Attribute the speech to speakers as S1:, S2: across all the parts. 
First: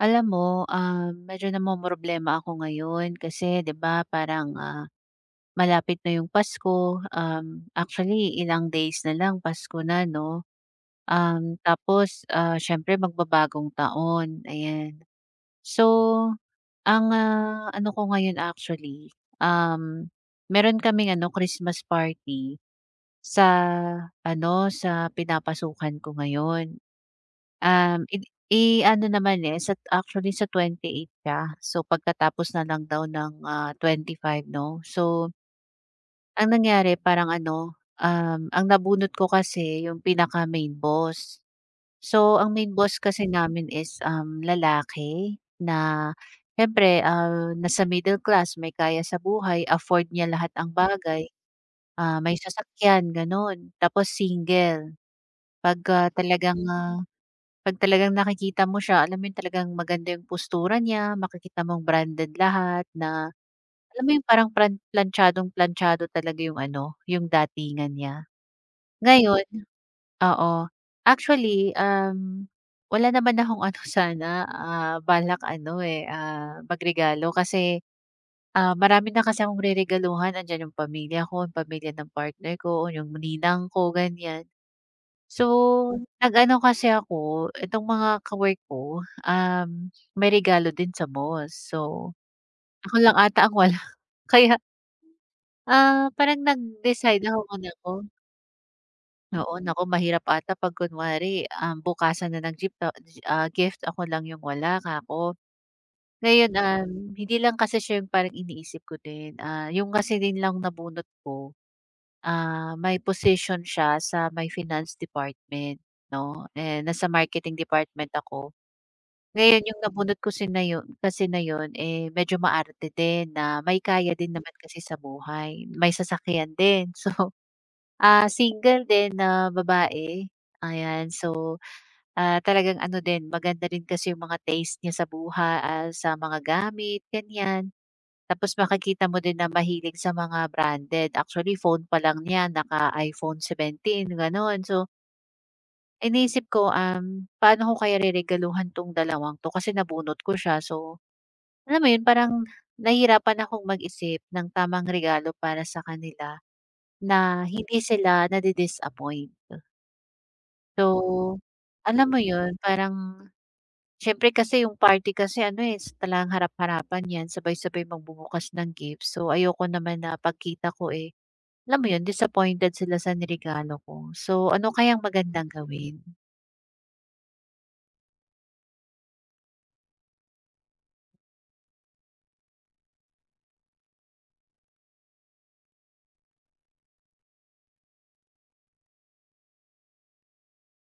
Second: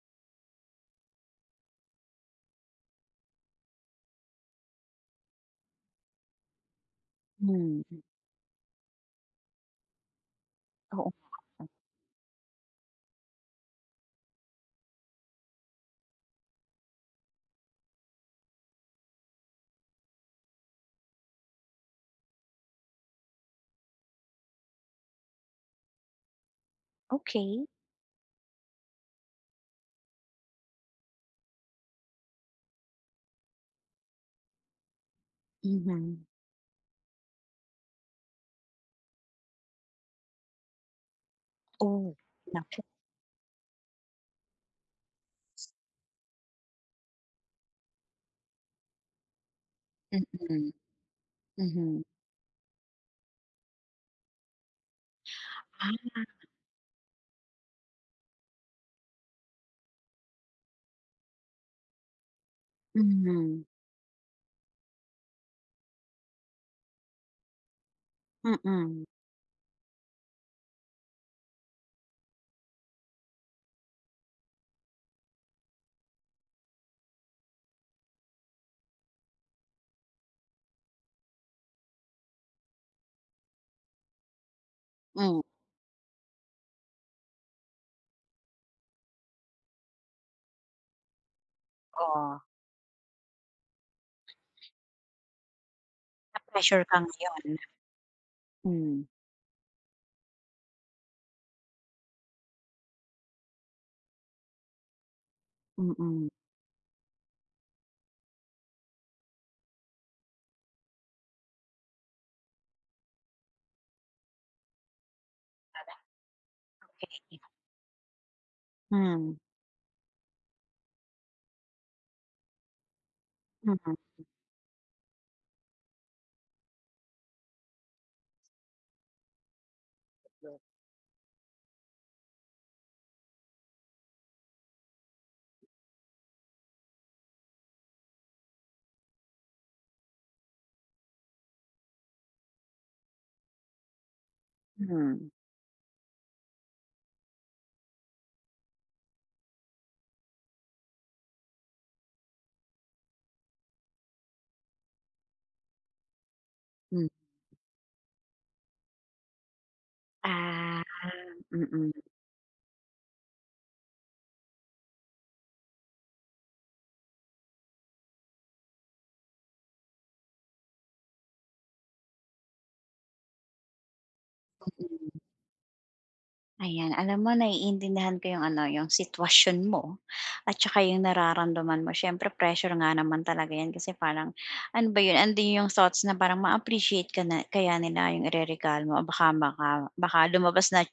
S1: Alam mo, medyo namomroblema ako ngayon kasi 'di ba parang, malapit na yung Pasko. Um,
S2: Hmm,
S1: actually ilang days na lang Pasko na 'no.
S2: oo.
S1: Tapos, siyempre magbabagong taon, ayan. So, ang, ano ko ngayon actually, um, meron kaming ano Christmas party sa ano, sa pinapasukan ko ngayon.
S2: Okey.
S1: Um, id i-ano naman, eh, sa actually sa 28 siya. So, pagkatapos na lang daw ng, five 'no. So,
S2: Mhm.
S1: ang nangyari parang ano, ang nabunot ko kasi yung pinaka-main boss.
S2: Oh,
S1: So, ang main
S2: naku,
S1: boss kasi namin is, lalaki na siyempre, nasa middle class, may kaya sa buhay, afford niya lahat
S2: mm,
S1: ang bagay,
S2: mhm.
S1: may sasakyan gano'n, tapos single. 'Pag,
S2: Ah,
S1: ah, talagang, ah 'Pag talagang nakikita mo siya, alam mo yun, talagang maganda yung postura niya, makikita mong branded lahat, na
S2: mhm,
S1: alam mo yung parang plantsadong planchado talaga yung ano, yung datingan niya.
S2: mm, hmm,
S1: Ngayon. Oo. Actually, wala naman akong ano sana, balak ano, eh, magregalo kasi, marami na kasi akong reregaluhan. Andiyan yung pamilya ko, yung pamilya ng partner ko, yung ninang ko, ganyan. So, nag-ano kasi ako, itong mga ka-work ko, may regalo din sa boss. So,
S2: oo.
S1: ako lang ata ang wala. Kaya, parang
S2: Na-pressure ka
S1: nag-decide
S2: ngayon.
S1: ako kung naku.
S2: Hmm,
S1: Oo, naku mahirap ata 'pag kunwari, bukasan na ng gift, ako lang yung wala, kako.
S2: mm,
S1: Ngayon, hindi lang kasi siya yung parang iniisip ko din. Ah, yung kasi din lang nabunot ko, may position siya sa may finance department, 'no, eh, nasa
S2: okey.
S1: marketing department ako.
S2: Hmm,
S1: Ngayon yung nabunot ko na yun, kasi na yun, eh, medyo maarte din, na may
S2: mhm.
S1: kaya din naman kasi sa buhay, may sasakyan din. So, single din na babae, ayan. So, talagang ano din, maganda rin kasi yung mga taste niya sa mga gamit, ganyan. Tapos makikita mo din na mahilig sa mga branded, actually phone pa lang niya naka-iPhone 17 gano'n. So,
S2: Hmm,
S1: inisip ko, paano ko kaya reregaluhan 'tong dalawang 'to kasi nabunot ko siya, so alam mo yun, parang nahihirapan akong mag-isip ng tamang regalo para sa kanila
S2: hmm.
S1: na hindi sila nadi-disappoint.
S2: Ah,
S1: So,
S2: mm.
S1: alam mo yun, parang siyempre kasi yung party kasi ano eh, talagang harap-harapan yan, sabay-sabay magbubukas ng gift. So, ayoko naman na pagkita ko eh, alam mo yun, disappointed sila sa niregalo ko. So, ano kayang magandang gawin?
S2: Ayan, alam mo naiintindihan ko yung ano, yung sitwasyon mo at saka yung nararamdaman mo. Siyempre pressure nga naman talaga yan kasi parang ano ba yun, andun yung thoughts na parang ma-appreciate ka na kaya nila yung ireregalo mo. Baka lumabas na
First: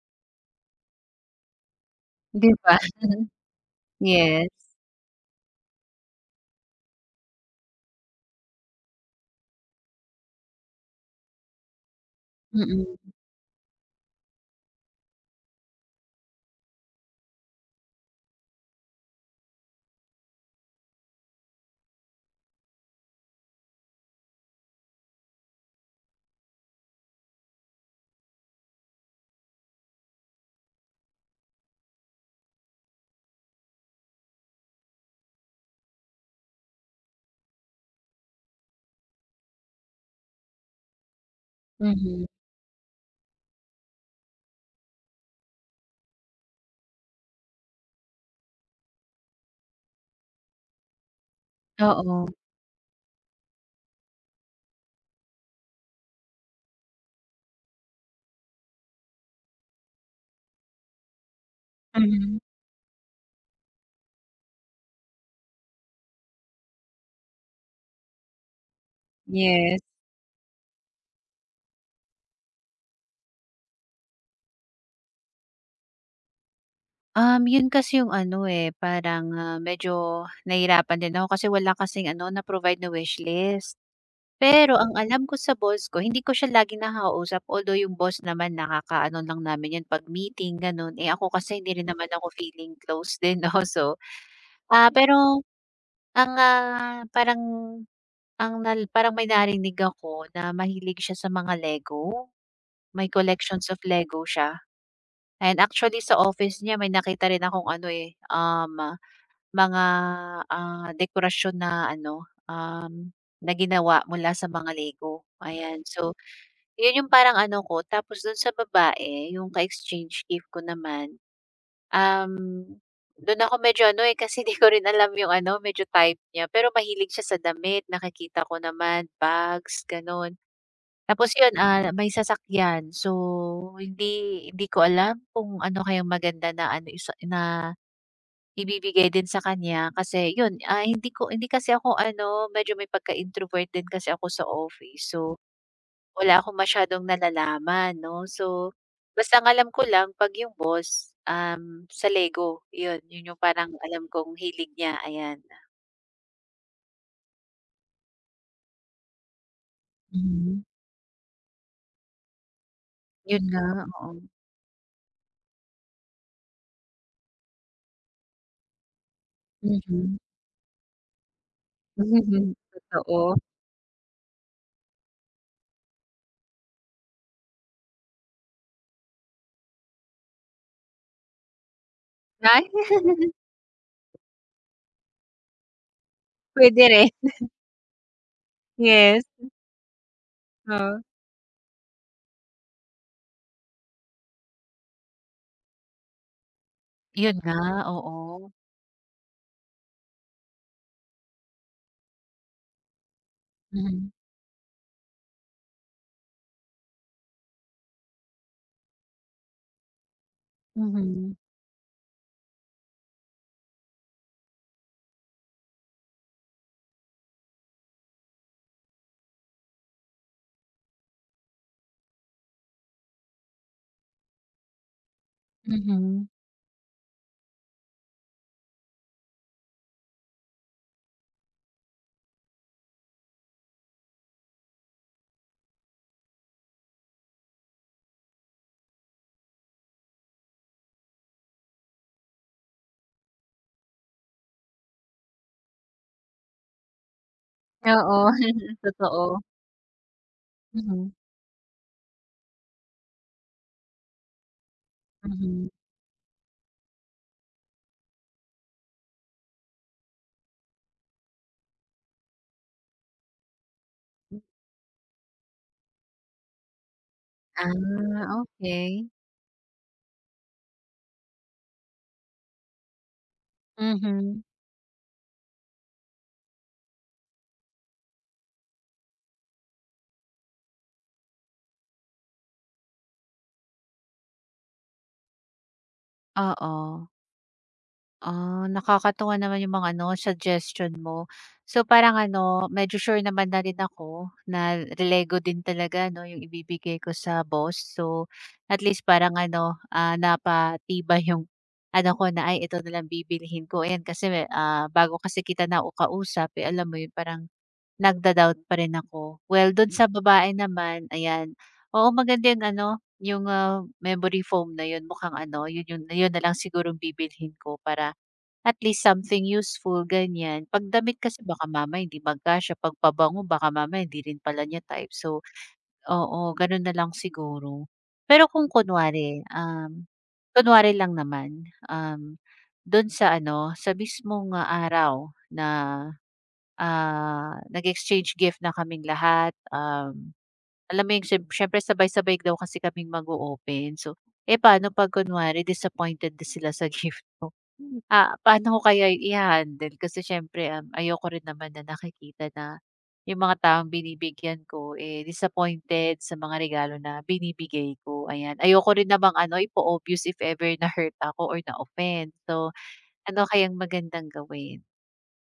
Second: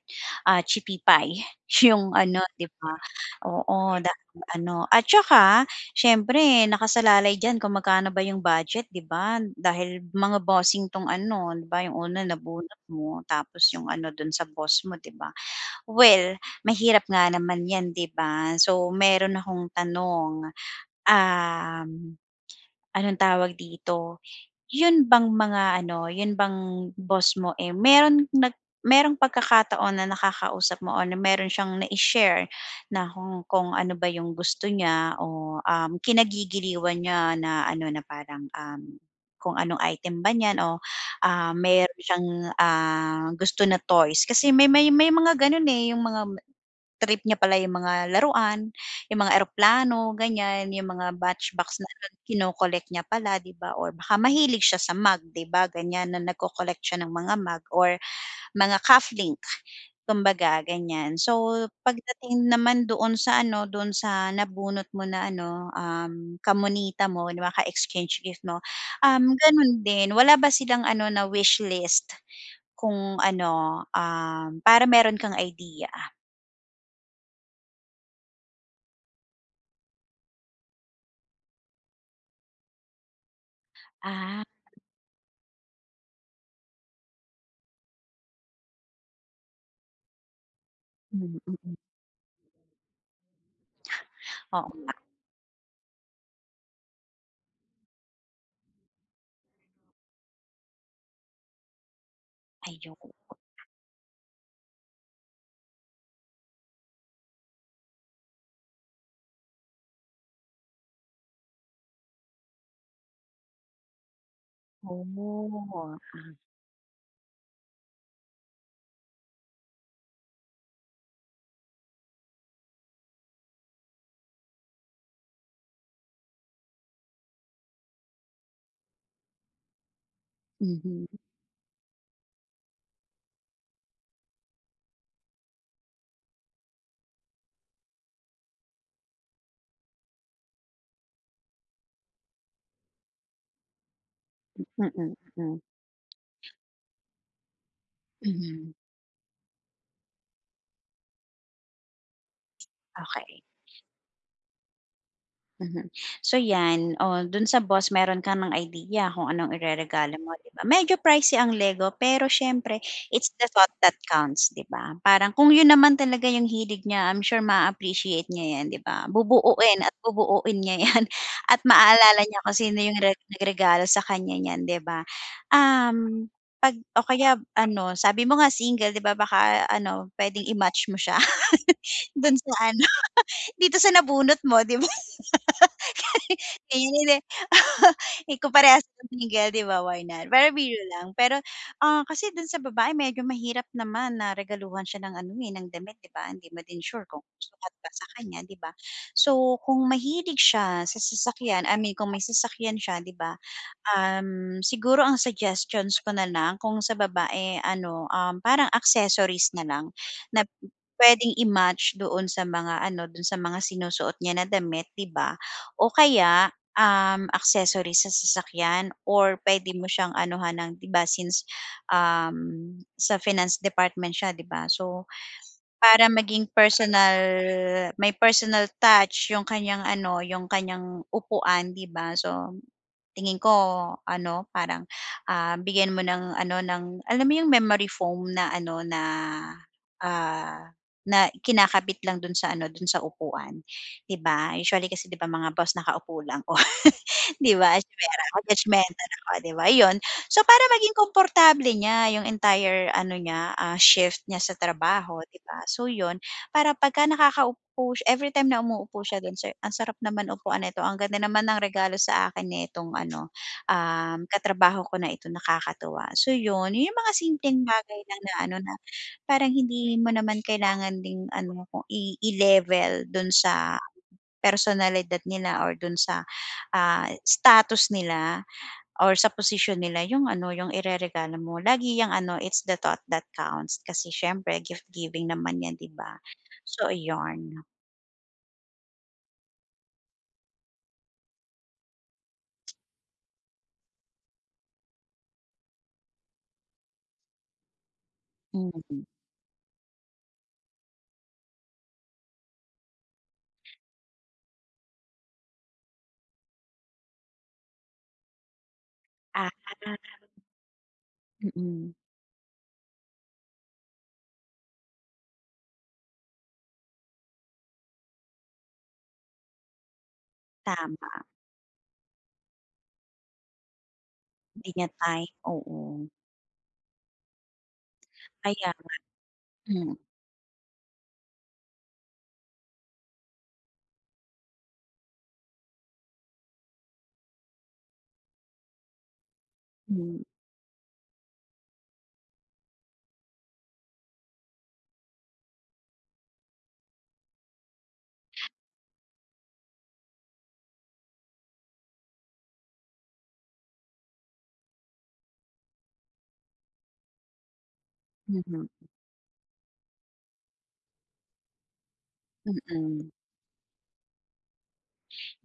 S2: chippy pie yung ano,
S1: 'Di
S2: di
S1: ba?
S2: ba? Oo, dahil
S1: Yes.
S2: ano. At saka, siyempre, nakasalalay dyan kung magkano ba yung budget, di ba? Dahil mga bossing tong ano, di ba? Yung una nabunot
S1: Mm-mm.
S2: mo, tapos yung ano dun sa boss mo, di ba? Well, mahirap nga naman 'yan, 'di ba? So, meron akong tanong, um, anong tawag dito, 'yun bang mga ano, 'yun bang boss mo, eh, merong pagkakataon na nakakausap mo o na meron siyang na share na kung ano ba 'yung gusto niya o, kinagigiliwan niya na ano, na parang, kung anong item ba niyan o, meron
S1: Mhm.
S2: siyang, gusto na toys? Kasi may mga gano'n, eh, 'yung mga Trip niya pala yung mga laruan, yung mga eroplano, ganyan, yung mga matchbox na
S1: Oo.
S2: kino-collect niya pala, 'di ba, or baka mahilig siya sa mug, 'di ba, ganyan na nagko-collect siya ng mga mug or mga cufflink, kumbaga ganyan. So,
S1: Mhm.
S2: pagdating naman doon sa ano, doon sa nabunot mo na ano, kamonita mo na ka exchange gift mo,
S1: Yes.
S2: gano'n din, wala ba silang ano na wish list kung ano, para meron kang idea?
S1: Yun kasi yung ano, eh, parang, medyo nahirapan din ako kasi wala kasing ano na-provide na wish list.
S2: Ah,
S1: Pero ang alam ko sa boss ko, hindi ko siya laging nakakausap, although yung boss naman nakakaano lang namin yun 'pag meeting gano'n. Eh, ako
S2: hmm,
S1: kasi hindi
S2: mm.
S1: rin naman ako feeling close din 'no, so,
S2: Oo,
S1: pero ang, ah, parang ang nal parang may narinig ako na mahilig siya sa mga Lego.
S2: ayun.
S1: May collections of Lego siya. And actually sa office niya may nakita rin akong ano, eh, mga, dekorasyon na ano, na ginawa mula sa mga Lego,
S2: Oh,
S1: ayan. So, yun yung parang ano ko. Tapos dun sa babae, yung ka-exchange gift ko naman. Um, dun ako medyo ano, eh, kasi di ko rin alam yung ano, medyo type niya. Pero mahilig siya sa damit, nakikita ko naman, bags, gano'n.
S2: mhm,
S1: Tapos yun, may sasakyan. So, hindi hindi ko alam kung ano kayang maganda na ano, isa na ibibigay din sa kanya, kasi yun, hindi kasi ako ano, medyo may pagka-introvert din kasi ako sa
S2: mm,
S1: office. So,
S2: mm.
S1: wala akong masyadong nalalaman 'no. So
S2: Mhm.
S1: basta ang alam ko lang 'pag yung boss, sa Lego, yun yun yung
S2: Okey.
S1: parang alam kong hilig niya, ayan.
S2: Mhm. So 'yan, oh, dun sa boss meron ka ng idea kung anong ireregalo mo, 'di ba?
S1: Mhm,
S2: Medyo pricey ang Lego pero siyempre it's
S1: yun
S2: the
S1: nga,
S2: thought that
S1: oo.
S2: counts, 'di ba? Parang kung yun naman talaga yung hilig niya, I'm sure ma appreciate niya 'yan, 'di ba? Bubuuin at
S1: Mhm.
S2: bubuuin niya 'yan at maaalala niya kung
S1: Mhm.
S2: sino yung
S1: Totoo.
S2: nagregalo sa kanya niyan, 'di ba? Um, 'Pag o kaya ano, sabi mo nga single, 'di ba, baka ano, puwedeng i-match mo siya dun
S1: Ay,
S2: sa ano, dito sa nabunot mo, 'di ba?
S1: pwede
S2: Ayun
S1: rin,
S2: hindi. Eh, kung parehas kang
S1: yes,
S2: single, 'di ba, why not? Pero biro
S1: oo.
S2: lang. Pero, kasi dun sa babae medyo mahirap naman na regaluhan siya ng ano, eh, ng damit, 'di ba? Hindi mo din sure kung
S1: Yun nga,
S2: sukat ba sa
S1: oo.
S2: kanya, 'di ba? So, kung mahilig siya sa sasakyan, I mean kung may sasakyan siya, 'di ba,
S1: Mhm,
S2: Siguro ang suggestions ko na lang kung sa babae ano, parang accessories na lang na puwedeng
S1: mhm,
S2: i-match doon sa mga ano, doon sa mga sinusuot niya na damit, 'di ba? O kaya, accessories sa sasakyan or puwede mo siyang anuhan ng 'di ba since, sa finance department siya, 'di ba? So, para
S1: mhm.
S2: maging personal may personal touch yung kanyang ano, yung kanyang upuan, 'di ba? So tingin ko ano, parang, bigyan mo ng ano, ng alam mo yung memory foam na ano, na, ah, na kinakabit lang dun sa ano, dun sa upuan, 'di ba? Usually kasi 'di ba mga boss nakaupo lang, o 'di ba?
S1: Oo,
S2: Asywera ako, judgemental ako,
S1: totoo.
S2: 'di ba? Yun. So, para maging
S1: Mhm,
S2: komportable niya yung entire ano niya, shift niya sa trabaho, 'di ba?
S1: mhm.
S2: So yun, para pagka nakakaupo siya every time na umuupo siya dun sa ang sarap naman upuan nito, ang ganda naman ng regalo sa akin nitong ano, katrabaho ko na ito, nakakatuwa. So yun, yun yung mga simpleng bagay lang na
S1: Ah,
S2: ano na
S1: okey.
S2: parang hindi mo naman kailangan ding ano kung i-level dun sa
S1: Mhm,
S2: personalidad nila or don sa, status nila. Or sa posisyon nila yung ano, yung ireregalo mo. Lagi yung ano, it's the thought that counts kasi siyempre gift giving naman yan, 'di ba? So
S1: oo.
S2: ayun.
S1: Ah, nakakatuwa naman yung mga ano, suggestion mo. So parang ano, medyo sure naman na rin ako na relego din talaga 'no, yung ibibigay ko sa boss. So at
S2: Mm.
S1: least parang ano, napatibay yung ano ko na, "Ay, ito na lang bibilhin ko." Ayan, kasi, bago kasi kita na kausap, eh, alam mo yun, parang nagda-doubt pa rin ako.
S2: Ah,
S1: Well, dun sa babae naman, ayan,
S2: mm.
S1: oo, maganda yung ano, yung, memory foam na yun. Mukhang ano, yun yun yun na lang sigurong bibilhin ko para at least something useful, ganyan.
S2: Tama,
S1: Pagdamit damit kasi baka mamaya hindi magkasya, pagpabango, pabango baka mamaya hindi rin pala
S2: hindi
S1: niya
S2: niya
S1: type.
S2: time,
S1: So,
S2: oo.
S1: oo, gano'n na lang siguro. Pero kung
S2: Kaya nga,
S1: kunwari,
S2: mm,
S1: kunwari lang naman, do'n sa ano, sa mismong, araw na, nag-exchange gift na kaming lahat,
S2: hmm,
S1: alam mo yung, siyempre sabay-sabay daw kasi kaming mag open. So, eh, paano 'pag kunwari disappointed na sila sa gift? Ah, paano ko kaya i handle kasi siyempre, ayoko rin naman na nakikita na yung mga taong binibigyan ko, eh, disappointed sa mga regalo na binibigay ko, ayan.
S2: mhm,
S1: Ayoko rin namang ano, ipo-obvious if ever na-hurt ako or na-offend. So,
S2: mm.
S1: ano kayang magandang gawin?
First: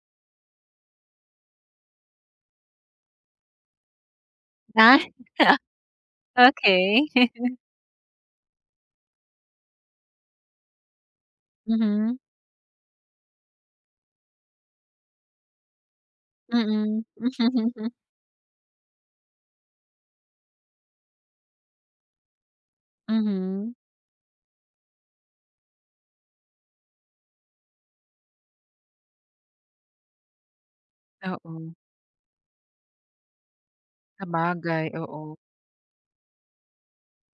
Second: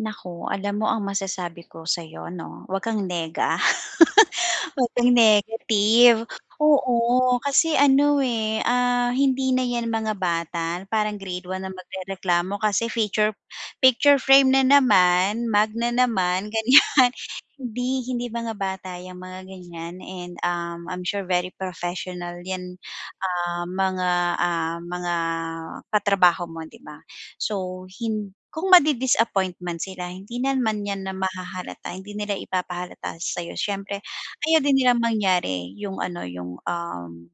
S2: Naku, alam mo ang masasabi ko sa'yo 'no, huwag kang nega. Huwag
S1: Ah,
S2: kang negative.
S1: okey.
S2: Oo, kasi ano, eh, hindi na 'yan mga bata, parang grade one na
S1: Mhm,
S2: magrereklamo kasi feature picture frame na naman, na naman,
S1: mm.
S2: ganyan. Hindi hindi mga bata yung mga ganyan and, I'm sure very professional 'yan, ah,
S1: Mhm.
S2: mga katrabaho mo, 'di ba? So, kung madi-disappointment sila hindi naman 'yan na
S1: Oo,
S2: mahahalata, hindi nila ipapahalata sa'yo siyempre ayaw din
S1: sabagay,
S2: nilang
S1: oo.
S2: mangyari yung ano, yung,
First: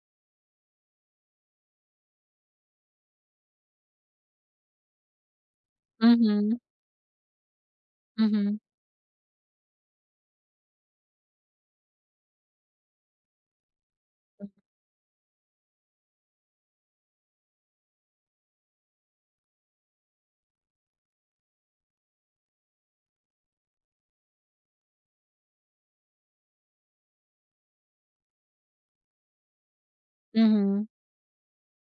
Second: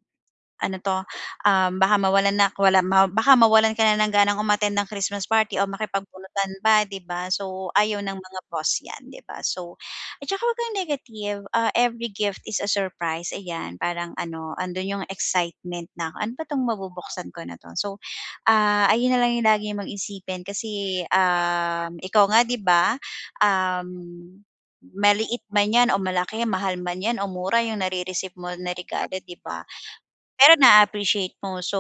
S2: ano 'to, baka mawalan ka na ng ganang umattend ng Christmas party o makipagbunutan
S1: Mhm,
S2: ba 'di ba? So, ayaw ng mga
S1: mhm,
S2: boss 'yan, 'di ba? So at saka huwag kang negative, every gift is a surprise, ayan. Parang ano, andun yung excitement na, "Ano ba 'tong mabubuksan ko na 'to?" So, ayun na lang yung lagi mong isipin kasi, ikaw nga, 'di ba, um, maliit man 'yan o malaki, mahal man 'yan o mura yung nare-receive mo na regalo, 'di ba? Pero na
S1: mhm.
S2: appreciate mo so,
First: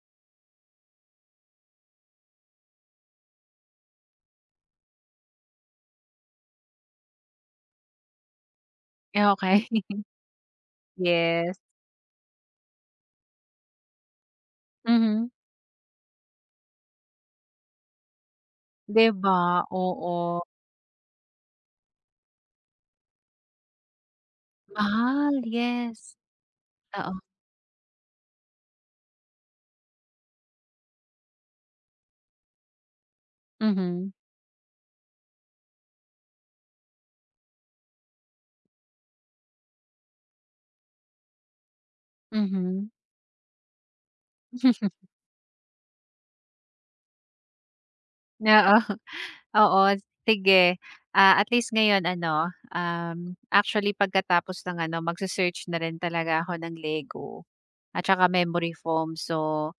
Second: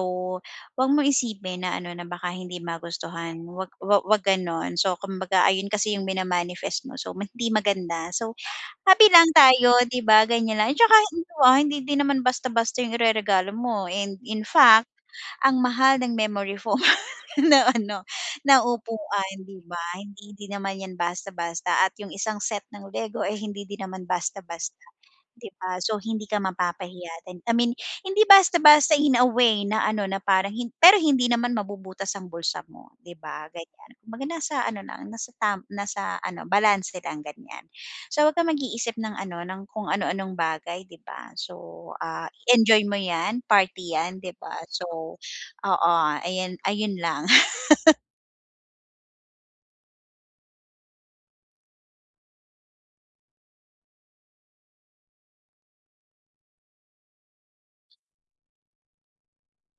S2: 'wag mo isipin na ano na baka hindi magustuhan, 'wag gano'n. So kumbaga ayun kasi yung mina-manifest mo so hindi maganda. So happy lang
S1: Okay
S2: tayo 'di ba, ganyan lang. At saka ano,
S1: Yes.
S2: hindi din naman basta-basta yung ireregalo mo and in fact,
S1: Mhm.
S2: ang mahal ng memory foam na ano, na
S1: 'Di
S2: upuan 'di
S1: ba?
S2: ba? Hindi
S1: Oo.
S2: din naman yan basta-basta at yung isang set ng Lego, eh, hindi din naman basta-basta.
S1: Ah,
S2: 'Di ba? So,
S1: yes.
S2: hindi ka mapapahiya
S1: Oo,
S2: then I mean, hindi basta-basta in a way na ano, na parang pero hindi naman mabubutas ang bulsa mo, 'di ba, ganyan.
S1: mhm,
S2: Kumbaga nasa ano lang, nasa ano, balance lang, ganyan. So, huwag kang mag-iisip ng ano, ng kung ano-anong bagay, 'di ba? So, i-enjoy
S1: mhm.
S2: mo 'yan, party 'yan, 'di ba? So oo, ayan ayun lang.
S1: Oo, oo, sige. Ah, at least ngayon ano, actually pagkatapos ng ano, magse-search na rin talaga ako ng Lego at saka memory foam. So,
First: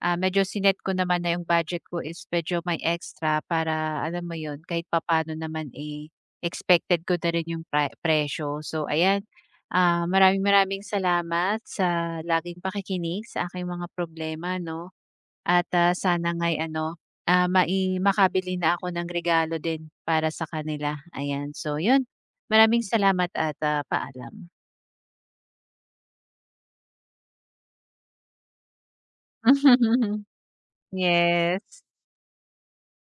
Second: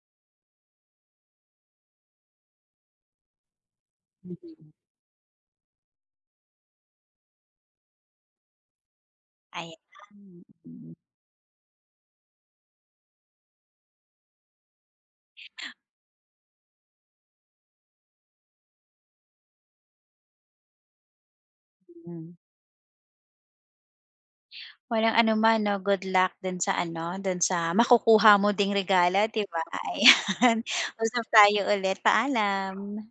S1: medyo sinet ko naman na yung budget ko is medyo may extra para alam mo yun,
S2: Mhm.
S1: kahit papaano naman, eh, expected ko na rin yung presyo. So, ayan,
S2: Ayan.
S1: maraming
S2: Mm.
S1: maraming
S2: Mm,
S1: salamat sa laging pakikinig sa aking mga problema 'no. At, sana nga'y ano, ah, mai makabili na ako ng regalo din para sa kanila, ayan. So 'yun,
S2: mm.
S1: maraming salamat at, paalam.
S2: Walang anuman 'no, good luck dun sa ano, dun sa makukuha mo ding regalo, 'di ba? Ayan, usap tayo
S1: Yes.
S2: ulit, paalam.